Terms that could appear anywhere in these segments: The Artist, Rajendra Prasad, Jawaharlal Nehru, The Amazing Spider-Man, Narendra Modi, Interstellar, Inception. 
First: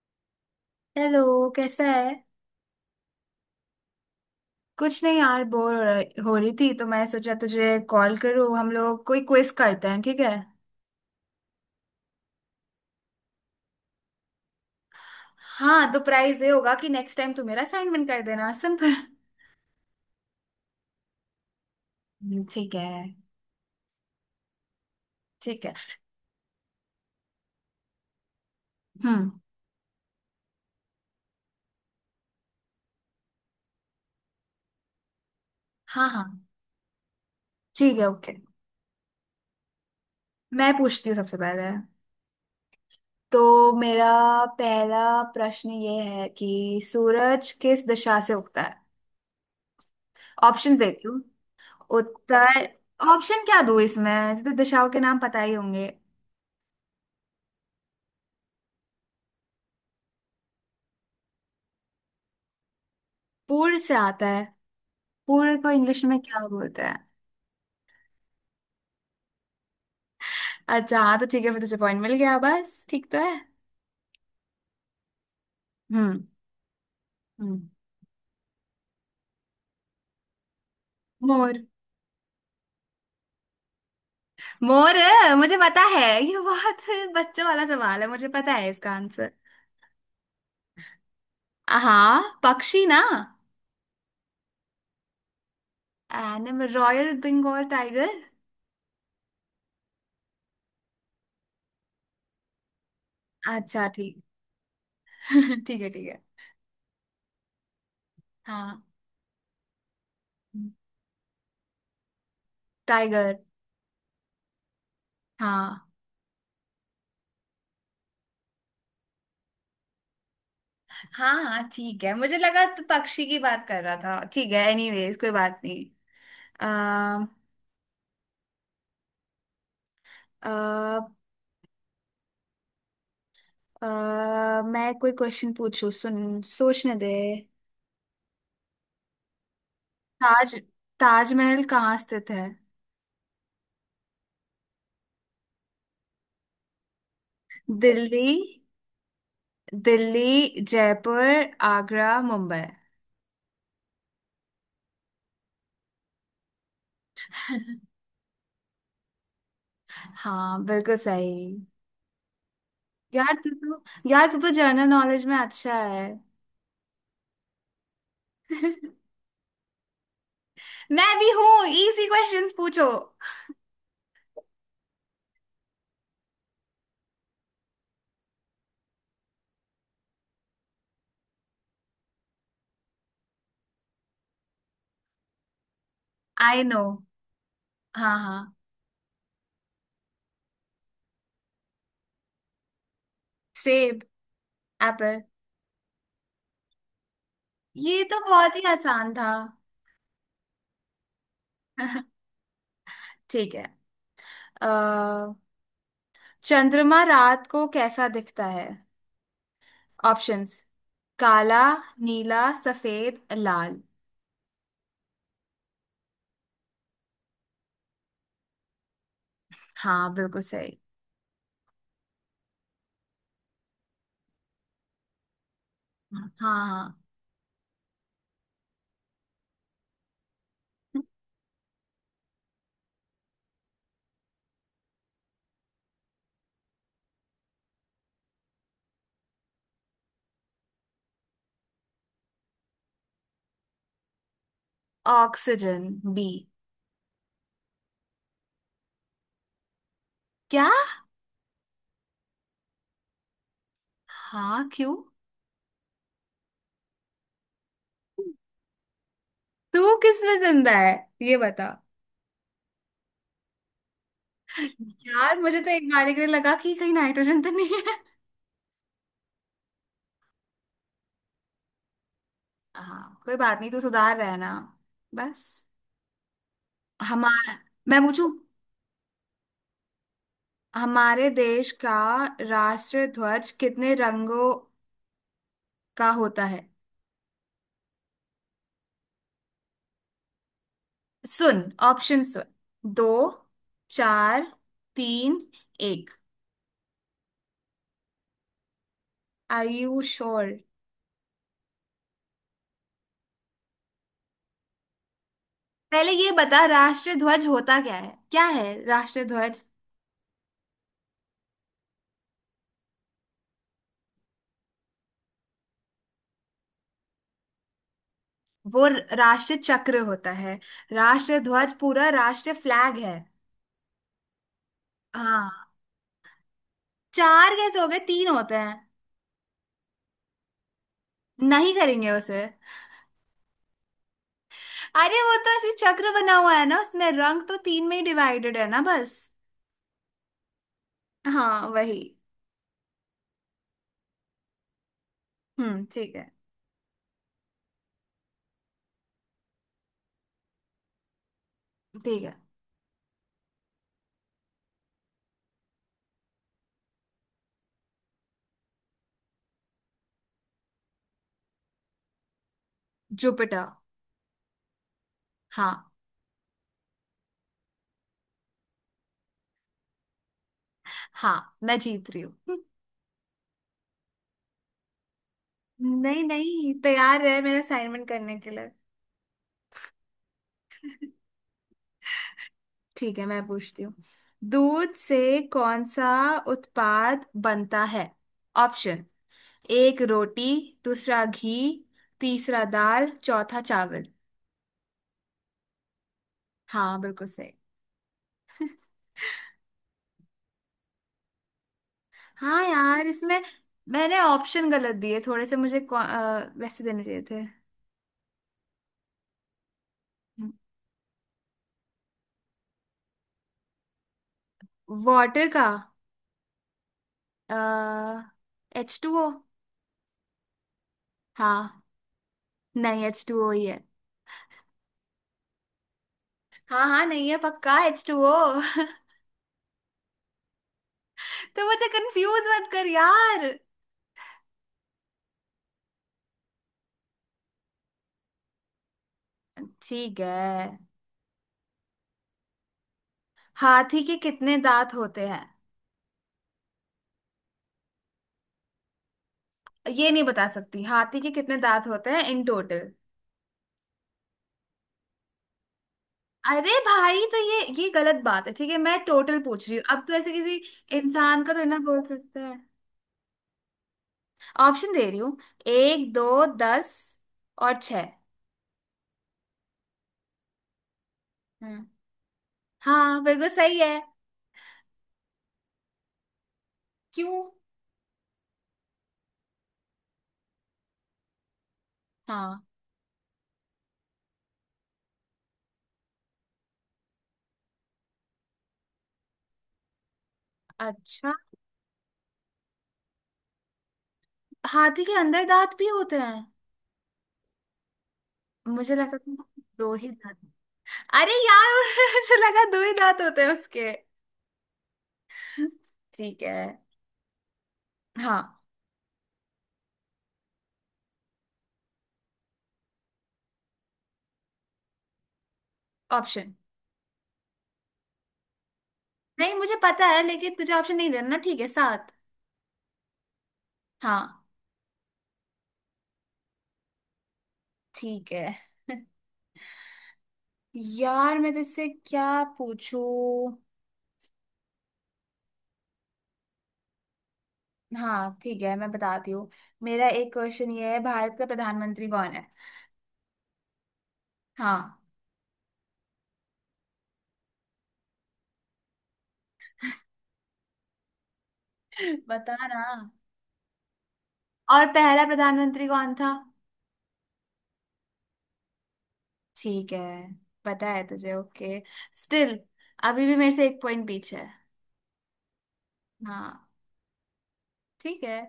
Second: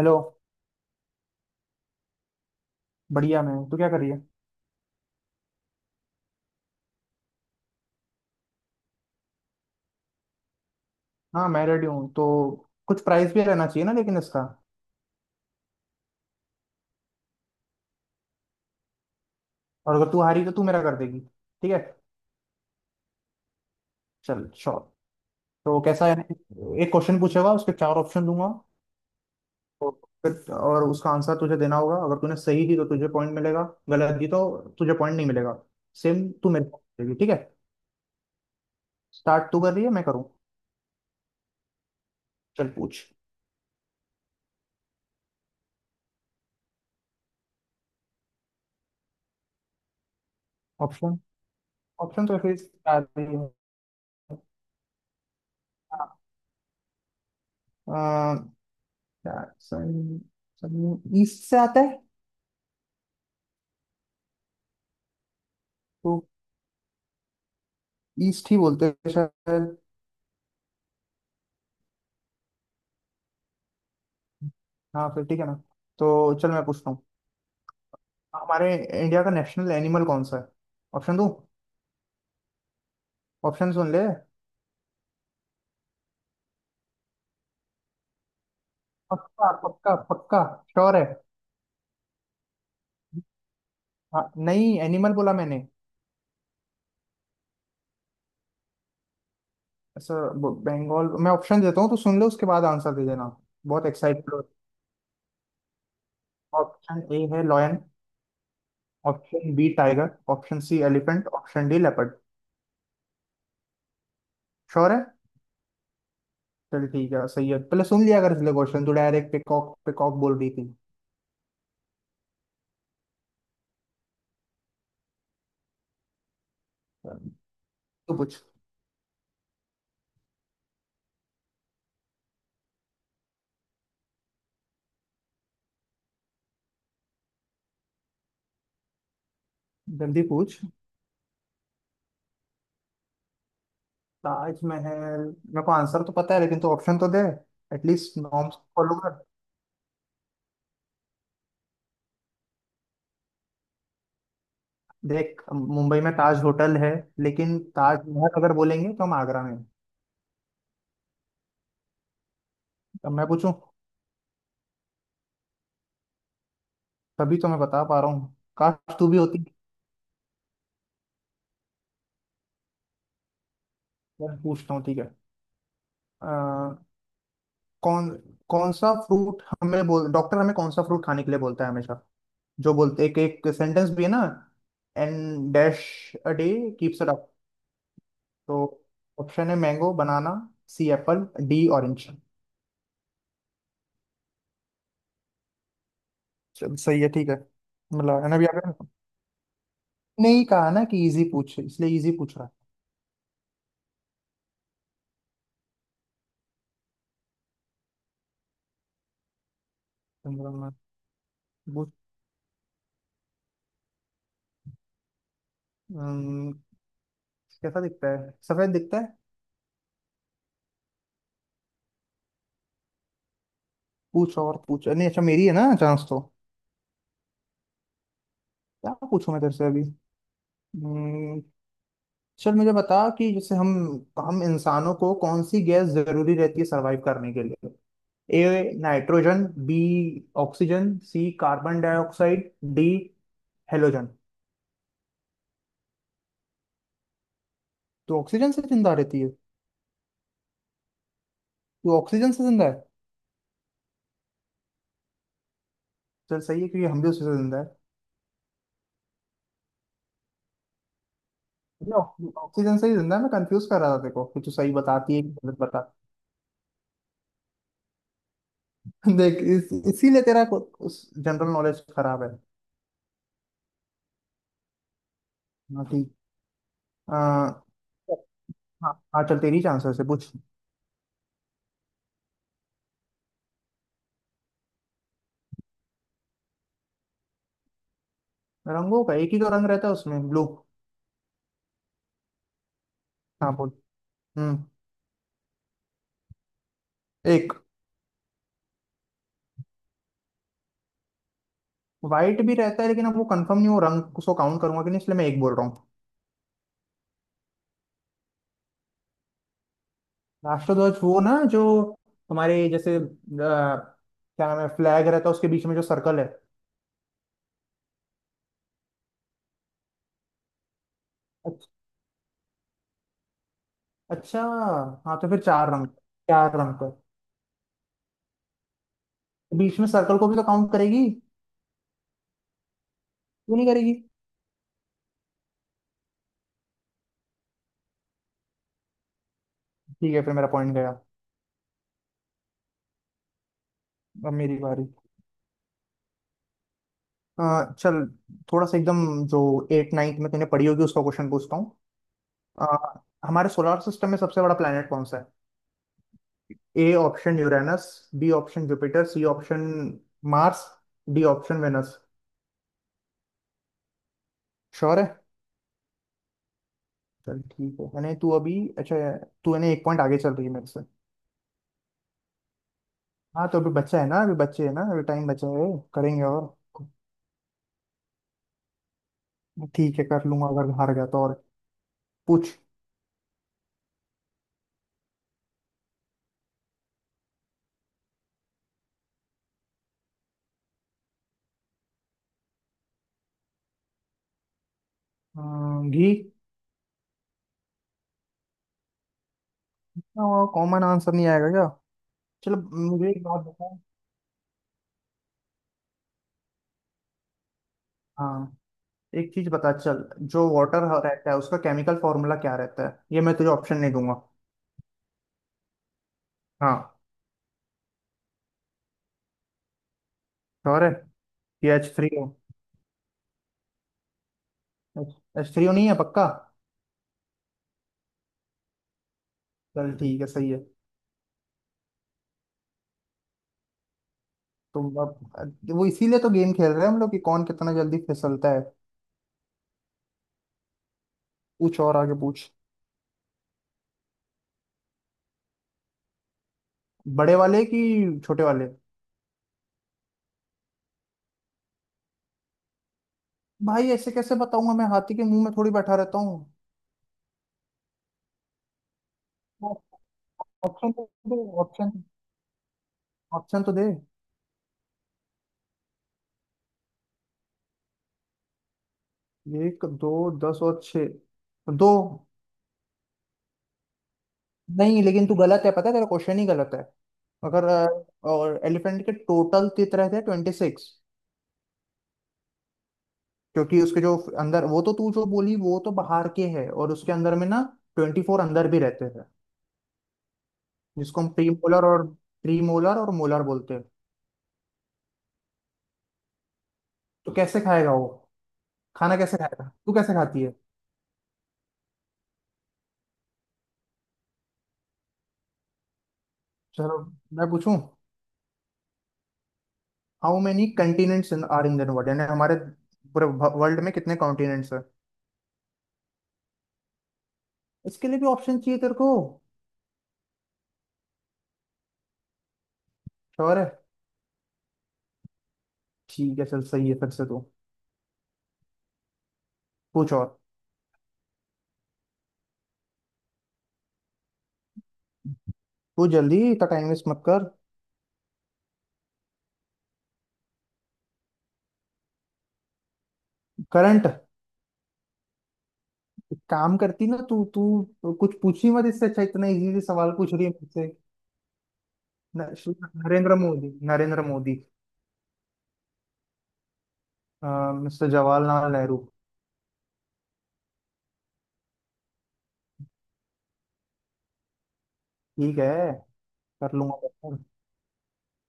Hello. Hello. कैसा है? बढ़िया मैं हूँ। तू क्या कर रही है? कुछ नहीं यार, बोर हो रही थी, तो मैं सोचा तुझे कॉल करूँ। हम लोग कोई क्विज करते हैं, ठीक है? हाँ, मैं रेडी हूँ। तो कुछ प्राइस भी रहना चाहिए ना लेकिन इसका। हाँ, तो प्राइज ये होगा कि नेक्स्ट टाइम तू मेरा असाइनमेंट कर देना, सिंपल। और अगर तू हारी तो तू मेरा कर देगी, ठीक है? ठीक है। चल श्योर। ठीक है। तो कैसा है, एक क्वेश्चन पूछेगा उसके चार ऑप्शन दूंगा। हम्म। तो फिर और उसका आंसर तुझे देना होगा। अगर तूने सही दी तो तुझे पॉइंट मिलेगा। गलत दी तो तुझे पॉइंट नहीं मिलेगा। हाँ सेम हाँ, तू मेरे को देगी, ठीक है? ठीक है, ओके। स्टार्ट तू कर रही है मैं करूँ? मैं पूछती हूँ सबसे पहले। चल पूछ। तो मेरा पहला प्रश्न ये है कि सूरज किस दिशा से उगता है? ऑप्शन देती ऑप्शन? हूँ। ऑप्शन तो फिर उत्तर। चार ही ऑप्शन हैं। क्या दूँ इसमें, ऐसे तो दिशाओं के नाम पता ही होंगे। हाँ, अ, सन- ईस्ट से आता है। पूर्व से आता है। पूरे को इंग्लिश में तो क्या बोलते हैं? ईस्ट ही बोलते हैं शायद। अच्छा, हाँ तो ठीक है फिर, तुझे पॉइंट मिल गया। बस ठीक तो है। हाँ फिर ठीक है ना। हम्म। तो चल मैं पूछता हूँ। हम्म। हमारे इंडिया का नेशनल एनिमल कौन सा है? ऑप्शन दूँ? मोर। ऑप्शन सुन ले। मोर, मुझे पता है ये बहुत बच्चों वाला सवाल है, मुझे पता है इसका आंसर। पक्का पक्का पक्का? श्योर है? हाँ, पक्षी ना? हाँ, नहीं एनिमल बोला मैंने। Animal royal Bengal tiger. ऐसा बंगाल। मैं ऑप्शन देता हूँ तो सुन ले, उसके बाद आंसर दे देना। अच्छा, बहुत ठीक। एक्साइटेड हो। ठीक है, ठीक है। ऑप्शन ए है लॉयन। हाँ। Option B tiger. Option C elephant, option D leopard. Tiger. Sure है? हाँ। चल ठीक है, सही है। पहले सुन लिया अगर इसलिए क्वेश्चन, तू डायरेक्ट पिकॉक पिकॉक बोल रही थी। हाँ हाँ, ठीक है, मुझे लगा तू पक्षी की बात कर रहा था। ठीक है, एनीवेज कोई बात नहीं। तू पूछ। अ, अह मैं कोई क्वेश्चन पूछू, सुन, सोचने दे। जल्दी ताज पूछ। ताजमहल कहाँ स्थित है? ताजमहल। मेरे को आंसर तो पता है लेकिन तो ऑप्शन तो दे। एटलीस्ट दिल्ली नॉर्म्स फॉलो कर। दिल्ली, जयपुर, आगरा, मुंबई। देख, मुंबई में ताज होटल है। लेकिन ताजमहल अगर बोलेंगे तो हम आगरा में हैं। हाँ, बिल्कुल सही। अब मैं पूछूं। यार तू तो जनरल नॉलेज में अच्छा है। तभी तो मैं बता पा रहा हूँ, काश तू भी होती। मैं भी हूँ, इजी क्वेश्चंस पूछो। मैं पूछता हूँ, ठीक है? अ, कौन कौन सा फ्रूट हमें बोल, डॉक्टर हमें कौन सा फ्रूट खाने के लिए बोलता है हमेशा? जो बोलते एक एक सेंटेंस भी है ना, and dash a day I know. Keeps it up. हाँ हाँ। तो ऑप्शन है mango, banana, C apple, D orange. सेब। एप्पल। सही है ठीक है। ये तो मतलब है ना, अभी बहुत ही आपने आसान था। नहीं कहा ना कि इजी पूछ, इसलिए इजी पूछ रहा ठीक है। अह चंद्रमा रात को कैसा दिखता है? है। ऑप्शंस: मतलब, काला, पूछ। नीला, सफेद, लाल। अम्म, कैसा दिखता है? सफेद दिखता है। हाँ, बिल्कुल सही। पूछ और पूछ। नहीं अच्छा, मेरी है ना चांस तो। हाँ हाँ हाँ। क्या पूछूं मैं तेरे से अभी? अम्म, चल मुझे बता कि जैसे हम इंसानों को कौन सी गैस जरूरी रहती है सरवाइव करने के लिए? A nitrogen, B oxygen, C carbon dioxide, D halogen. Oxygen, B. तो ऑक्सीजन से जिंदा रहती है? क्या? तो ऑक्सीजन से जिंदा है? हाँ, क्यों? चल सही है क्योंकि हम भी उसी से जिंदा है। तू किस में जिंदा है, ये बता। नो, ऑक्सीजन से ही जिंदा है, मैं कंफ्यूज कर रहा था देखो कि तू सही बताती है कि यार, गलत मुझे तो बता। एक बार के लिए लगा कि कहीं नाइट्रोजन तो नहीं है। देख इसीलिए उस जनरल नॉलेज खराब है। हाँ, कोई बात नहीं, तू सुधार रहा है ना, बस। हाँ ठीक। आ, हमारा हाँ। मैं पूछू। हाँ चल, तेरी चांसेस है पूछ। हमारे देश का राष्ट्र ध्वज कितने रंगों का होता है? रंगों का, एक ही तो रंग रहता है उसमें, ब्लू। सुन ऑप्शन सुन। दो, हाँ बोल। चार, हम्म। तीन, एक। एक। Are you sure? वाइट भी रहता है लेकिन अब वो कंफर्म नहीं वो रंग, उसको काउंट करूंगा कि नहीं, इसलिए मैं एक बोल रहा हूँ। पहले ये बता राष्ट्रीय ध्वज होता क्या है, क्या है राष्ट्रीय ध्वज। राष्ट्रध्वज वो ना जो हमारे जैसे क्या नाम है, फ्लैग रहता है उसके बीच में जो सर्कल है। वो राष्ट्रीय चक्र होता है, राष्ट्रीय अच्छा। ध्वज पूरा राष्ट्रीय फ्लैग है। अच्छा, हाँ तो फिर हाँ। चार रंग। चार रंग। चार कैसे हो गए, तीन होते हैं। बीच में सर्कल को भी तो काउंट करेगी। नहीं करेंगे उसे। क्यों नहीं करेगी? अरे वो तो ऐसे चक्र बना हुआ है ना, उसमें रंग तो तीन में ही डिवाइडेड है ना बस। ठीक है फिर, मेरा पॉइंट गया। हाँ, वही। अब मेरी बारी। हम्म, ठीक है। चल, थोड़ा सा एकदम, जो एट नाइन्थ में तूने पढ़ी होगी उसका क्वेश्चन पूछता हूँ। ठीक है। अ, हमारे सोलर सिस्टम में सबसे बड़ा प्लेनेट कौन सा है? A option Uranus, B option Jupiter, C option Mars, D option Venus. Jupiter. Sure है? हाँ। चल ठीक है, यानी तू अभी, अच्छा, तू यानी एक पॉइंट आगे चल रही है मेरे से। हाँ, मैं जीत रही हूँ। हाँ तो अभी बच्चा है ना, अभी बच्चे है ना, अभी टाइम बचा है। नहीं करेंगे और, नहीं, तैयार रहे मेरा असाइनमेंट करने के लिए। ठीक है कर लूंगा अगर हार गया तो और। पूछ। ठीक है, मैं पूछती हूँ। दूध से कौन सा उत्पाद बनता है? ऑप्शन: एक रोटी, दूसरा घी, तीसरा दाल, चौथा चावल। अम, घी। हाँ, बिल्कुल सही। कॉमन आंसर नहीं आएगा क्या? चलो, हाँ यार, मुझे एक इसमें बात बता। मैंने ऑप्शन गलत दिए थोड़े से, मुझे वैसे देने चाहिए थे। हाँ, एक चीज बता चल। जो वाटर रहता है उसका केमिकल फॉर्मूला क्या रहता है? ये मैं तुझे ऑप्शन नहीं दूंगा। वाटर का? हाँ। H two O. श्योर है? ये हाँ। H three O? नहीं, एच टू ओ ही है। एच थ्री ओ नहीं है पक्का? हाँ हाँ, नहीं है, पक्का एच टू ओ। चल ठीक है सही है। तो मुझे कंफ्यूज मत कर यार। तुम अब, वो इसीलिए तो गेम खेल रहे हैं हम लोग कि कौन कितना जल्दी फिसलता है। ठीक है। पूछ और आगे पूछ। हाथी के कितने दांत होते हैं? बड़े वाले कि छोटे वाले? ये नहीं बता सकती हाथी के कितने दांत होते हैं इन टोटल? भाई ऐसे कैसे बताऊंगा, मैं हाथी के मुंह में थोड़ी बैठा रहता हूँ। अरे भाई, तो ये गलत बात है, ठीक है मैं टोटल पूछ रही हूँ, अब तो ऐसे किसी ऑप्शन तो दे। इंसान का तो ना बोल ऑप्शन। सकते हैं। ऑप्शन तो दे। ऑप्शन दे रही हूँ। एक, दो, दस और छह। एक दो दस और छः? हाँ। दो। हाँ, बिल्कुल सही है। नहीं लेकिन तू गलत है पता है, तेरा क्वेश्चन ही गलत है। क्यों? अगर और एलिफेंट के टोटल तित रहते हैं ट्वेंटी सिक्स। हाँ। क्योंकि उसके जो अंदर वो, तो तू जो बोली वो तो बाहर के है, और उसके अंदर में ना ट्वेंटी फोर अंदर भी रहते हैं। जिसको हम अच्छा, प्रीमोलर और मोलर बोलते हैं। हाथी के अंदर दांत भी होते हैं? तो कैसे खाएगा वो? मुझे खाना लगता था कैसे खाएगा, तू दो ही कैसे दांत। खाती है? अरे यार, मुझे लगा दो ही दांत होते हैं उसके। ठीक है। चलो मैं पूछूं। हाँ। How many continents are in the world, यानी हमारे पूरे वर्ल्ड में कितने कॉन्टिनेंट्स हैं? ऑप्शन इसके लिए भी ऑप्शन चाहिए तेरे को? नहीं, मुझे पता है लेकिन तुझे ऑप्शन नहीं देना ना, ठीक है, सात। और है? हाँ। ठीक है चल सही है। फिर से तू ठीक है पूछ। और यार, मैं तुझसे क्या पूछूं। तू जल्दी, इतना टाइम वेस्ट मत कर। हाँ ठीक है, मैं बताती हूँ। मेरा एक क्वेश्चन ये है, भारत का प्रधानमंत्री कौन है? करंट। हाँ। एक काम करती ना तू, कुछ पूछी मत इससे अच्छा, इतना इजी सवाल पूछ रही है मुझसे। बता श्री ना। नरेंद्र मोदी, नरेंद्र मोदी। और पहला प्रधानमंत्री कौन था? मिस्टर जवाहरलाल नेहरू। ठीक है, पता है तुझे, ओके। स्टिल अभी भी मेरे से एक पॉइंट पीछे है। ठीक है, हाँ, कर लूंगा बेहतर। ठीक है,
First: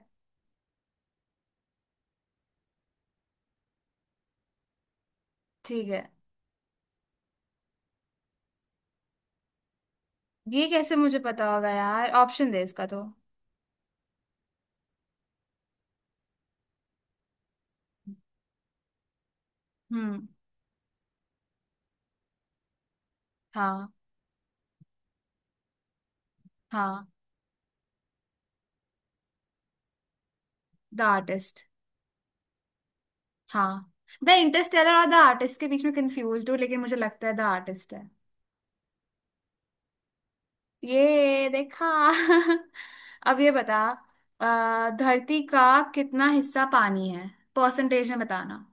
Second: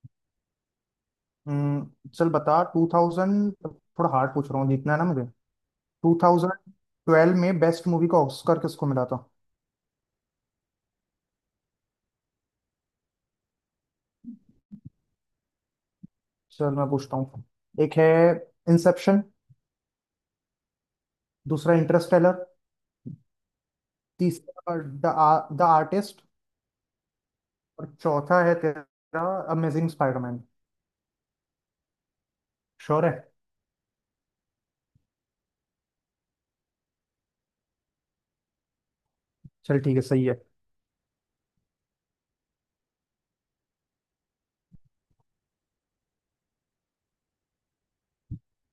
चल बता, टू थाउजेंड थोड़ा हार्ड पूछ रहा हूँ जीतना है ना मुझे। ठीक है। टू थाउजेंड ट्वेल्व में बेस्ट मूवी का ऑस्कर किसको मिला था? ये कैसे मुझे पता होगा यार, ऑप्शन दे इसका तो। चल मैं पूछता हूँ। एक है इंसेप्शन, हम्म। दूसरा इंटरस्टेलर, हाँ। तीसरा द द आर्टिस्ट, हाँ। और चौथा है तेरा Amazing Spiderman. The Artist. Sure है? हाँ, द इंटरस्टेलर और द आर्टिस्ट के बीच में कंफ्यूज हूँ, लेकिन मुझे लगता है द आर्टिस्ट है। चल ठीक है सही है। ये देखा। अब ये बता। धरती का कितना हिस्सा पानी है, परसेंटेज में बताना।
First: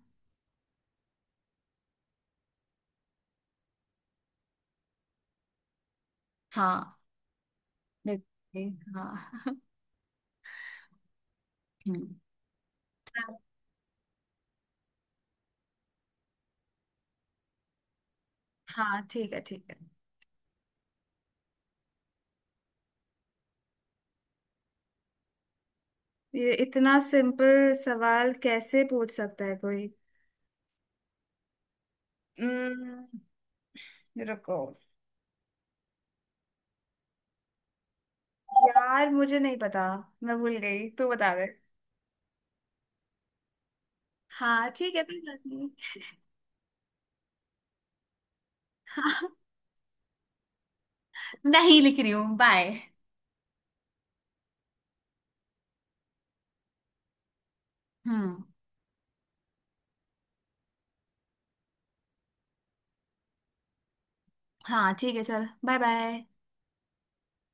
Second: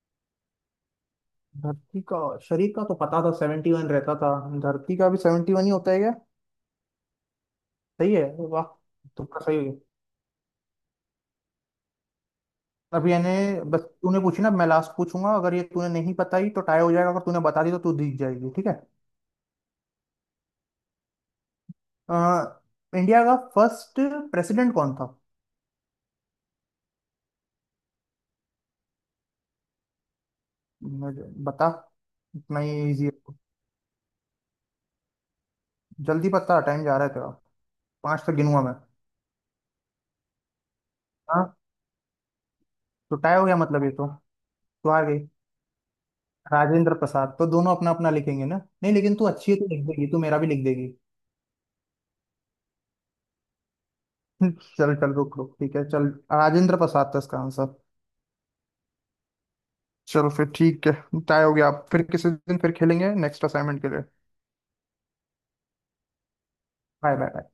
धरती का, शरीर का तो पता था 71 रहता था। धरती का भी 71 ही होता है क्या? हाँ। सही है, वाह। देखिए। तुक्का हाँ। सही हो गया। हम्म। अब यानी, चल, बस तूने पूछी ना, मैं लास्ट पूछूंगा, अगर ये तूने नहीं बताई तो टाई हो जाएगा, अगर तूने बता दी तो तू जीत जाएगी, ठीक है? हाँ ठीक है, ठीक है। अ, इंडिया का फर्स्ट प्रेसिडेंट कौन था? ये इतना सिंपल सवाल कैसे पूछ सकता है कोई। मुझे बता, इतना ही इजी हम्म, है। रुको। जल्दी बता, टाइम जा रहा है तेरा, पाँच तक गिनूंगा मैं। यार मुझे नहीं पता, मैं भूल गई, तू बता हाँ? दे। तो टाई हो गया मतलब ये तो। हाँ तो ठीक आ है, गई कोई बात नहीं। राजेंद्र प्रसाद। तो दोनों अपना अपना लिखेंगे ना? नहीं लेकिन तू अच्छी है तो लिख देगी, तू मेरा भी लिख देगी। नहीं लिख रही हूँ, बाय। चल चल, रुक रुक, ठीक है चल। राजेंद्र प्रसाद था इसका आंसर। हम्म। चलो फिर ठीक है, टाई हो गया। आप फिर किसी दिन फिर खेलेंगे नेक्स्ट असाइनमेंट के लिए। हाँ ठीक है, चल, बाय बाय। Bye bye.